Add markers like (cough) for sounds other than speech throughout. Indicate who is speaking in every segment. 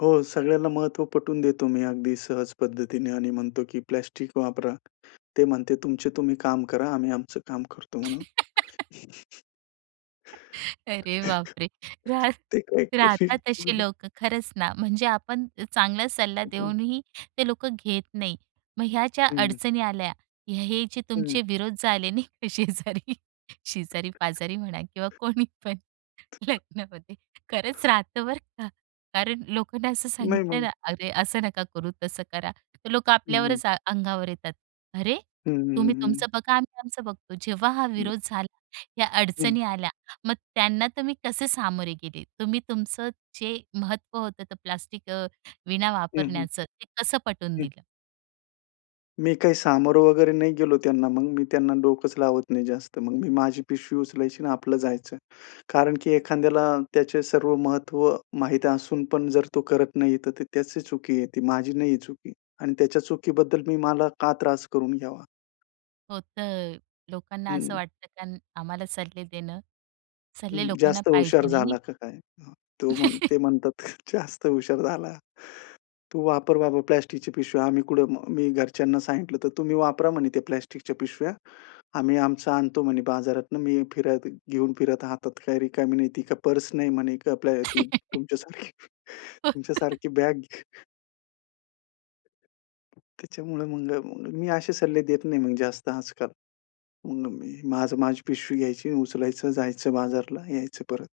Speaker 1: हो, सगळ्यांना महत्त्व पटवून देतो मी अगदी सहज पद्धतीने आणि म्हणतो की प्लास्टिक वापरा. ते म्हणते, "तुमचे तुम्ही काम करा, आम्ही आमचं काम करतो," म्हणून.
Speaker 2: (laughs) अरे बापरे! राह
Speaker 1: (laughs) ते काय कुठली
Speaker 2: राहतात
Speaker 1: हं,
Speaker 2: असे
Speaker 1: हं.
Speaker 2: लोक खरंच ना. म्हणजे आपण चांगला सल्ला
Speaker 1: हं, हं.
Speaker 2: देऊनही ते लोक घेत नाहीत. मग ह्या ज्या
Speaker 1: हं.
Speaker 2: अडचणी आल्या, हे जे
Speaker 1: हं.
Speaker 2: तुमचे विरोध झाले नाही का, शेजारी, शेजारी-पाजारी म्हणा किंवा कोणी पण. लग्नामध्ये खरंच राहतं बरं का. कारण लोकांना असं
Speaker 1: नाही,
Speaker 2: सांगितलं
Speaker 1: मग
Speaker 2: ना, "अरे असं नका करू, तसं करा." तर लोक
Speaker 1: हं, हं.
Speaker 2: आपल्यावरच अंगावर येतात, "अरे,
Speaker 1: हं, हं.
Speaker 2: तुम्ही
Speaker 1: हं.
Speaker 2: तुमचं बघा, आम्ही आमचं बघतो." जेव्हा हा
Speaker 1: (unintelligible)
Speaker 2: विरोध झाला, या
Speaker 1: हं.
Speaker 2: अडचणी आल्या, मग त्यांना तुम्ही कसे सामोरे गेलेत? तुम्ही तुमचं जे महत्त्व होतं ते प्लास्टिक अ, विना
Speaker 1: हं, हं.
Speaker 2: वापरण्याचं, ते कसं पटवून
Speaker 1: हं.
Speaker 2: दिलं?
Speaker 1: मी काही सामोरे वगैरे नाही गेलो त्यांना. मग मी त्यांना डोकंच लावत नाही जास्त. मग मी माझी पिशवी उचलायची आणि आपलं जायचं. कारण की एखाद्याला त्याचे सर्व महत्त्व माहीत असून पण जर तो करत नाहीये, तर ती त्याची चुकी आहे. ती माझी नाहीये चुकी. आणि त्याच्या चुकीबद्दल मी मला का त्रास करून घ्यावा.
Speaker 2: होतं, लोकांना असं
Speaker 1: हं.
Speaker 2: वाटतं कारण त्यां आम्हाला सल्ले देणं. सल्ले
Speaker 1: हं,
Speaker 2: लोकांना
Speaker 1: जास्त हुशार
Speaker 2: पाहिजे नाही आणि
Speaker 1: झाला का काय? हं. तो म्हण
Speaker 2: (laughs)
Speaker 1: ते म्हणतात जास्त हुशार झाला. तू वापर बाबा प्लास्टिकच्या पिशव्या, आम्ही कुठं. मी घरच्यांना सांगितलं तर, तुम्ही वापरा म्हणे त्या प्लास्टिकच्या पिशव्या. आम्ही आमचं आणतो म्हणे बाजारातनं, मी फिरत घेऊन फिरत हातात, काही रिकामी नाही, ती काय पर्स नाही म्हणे आपल ती
Speaker 2: (laughs)
Speaker 1: तुमच्यासारखी.
Speaker 2: (laughs)
Speaker 1: तुमच्यासारखी बॅग त्याच्यामुळे म्हणलं म मी असे सल्ले देत नाही मग जास्त आजकाल. मग मी माझं माझी पिशवी घ्यायची उचलायचं जायचं बाजारला यायचं परत.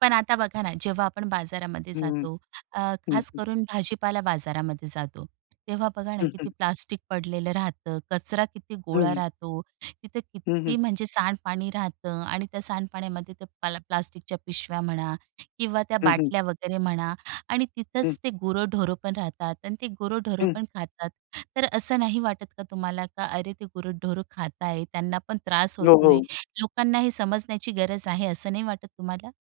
Speaker 2: पण आता बघा ना, जेव्हा आपण बाजारामध्ये
Speaker 1: हं.
Speaker 2: जातो, अ,
Speaker 1: हं.
Speaker 2: खास
Speaker 1: हं.
Speaker 2: करून भाजीपाला बाजारामध्ये जातो. तेव्हा बघा ना,
Speaker 1: हं, हं.
Speaker 2: किती प्लास्टिक पडलेलं राहतं, कचरा किती
Speaker 1: हं,
Speaker 2: गोळा
Speaker 1: हं.
Speaker 2: राहतो, तिथं
Speaker 1: हं, हं.
Speaker 2: किती म्हणजे सांडपाणी राहतं आणि त्या सांडपाण्यामध्ये ते प्ला प्लास्टिकच्या पिशव्या म्हणा किंवा त्या
Speaker 1: हं, हं.
Speaker 2: बाटल्या वगैरे म्हणा आणि
Speaker 1: हं.
Speaker 2: तिथंच ते गुरंढोरं पण राहतात आणि ते गुरंढोरं
Speaker 1: हं.
Speaker 2: पण खातात. तर असं नाही वाटत का तुम्हाला की "अरे, ते गुरंढोरं खात आहेत, त्यांना पण त्रास
Speaker 1: हो,
Speaker 2: होतोय,
Speaker 1: हो.
Speaker 2: लोकांना हे समजण्याची गरज आहे." असं नाही वाटत तुम्हाला?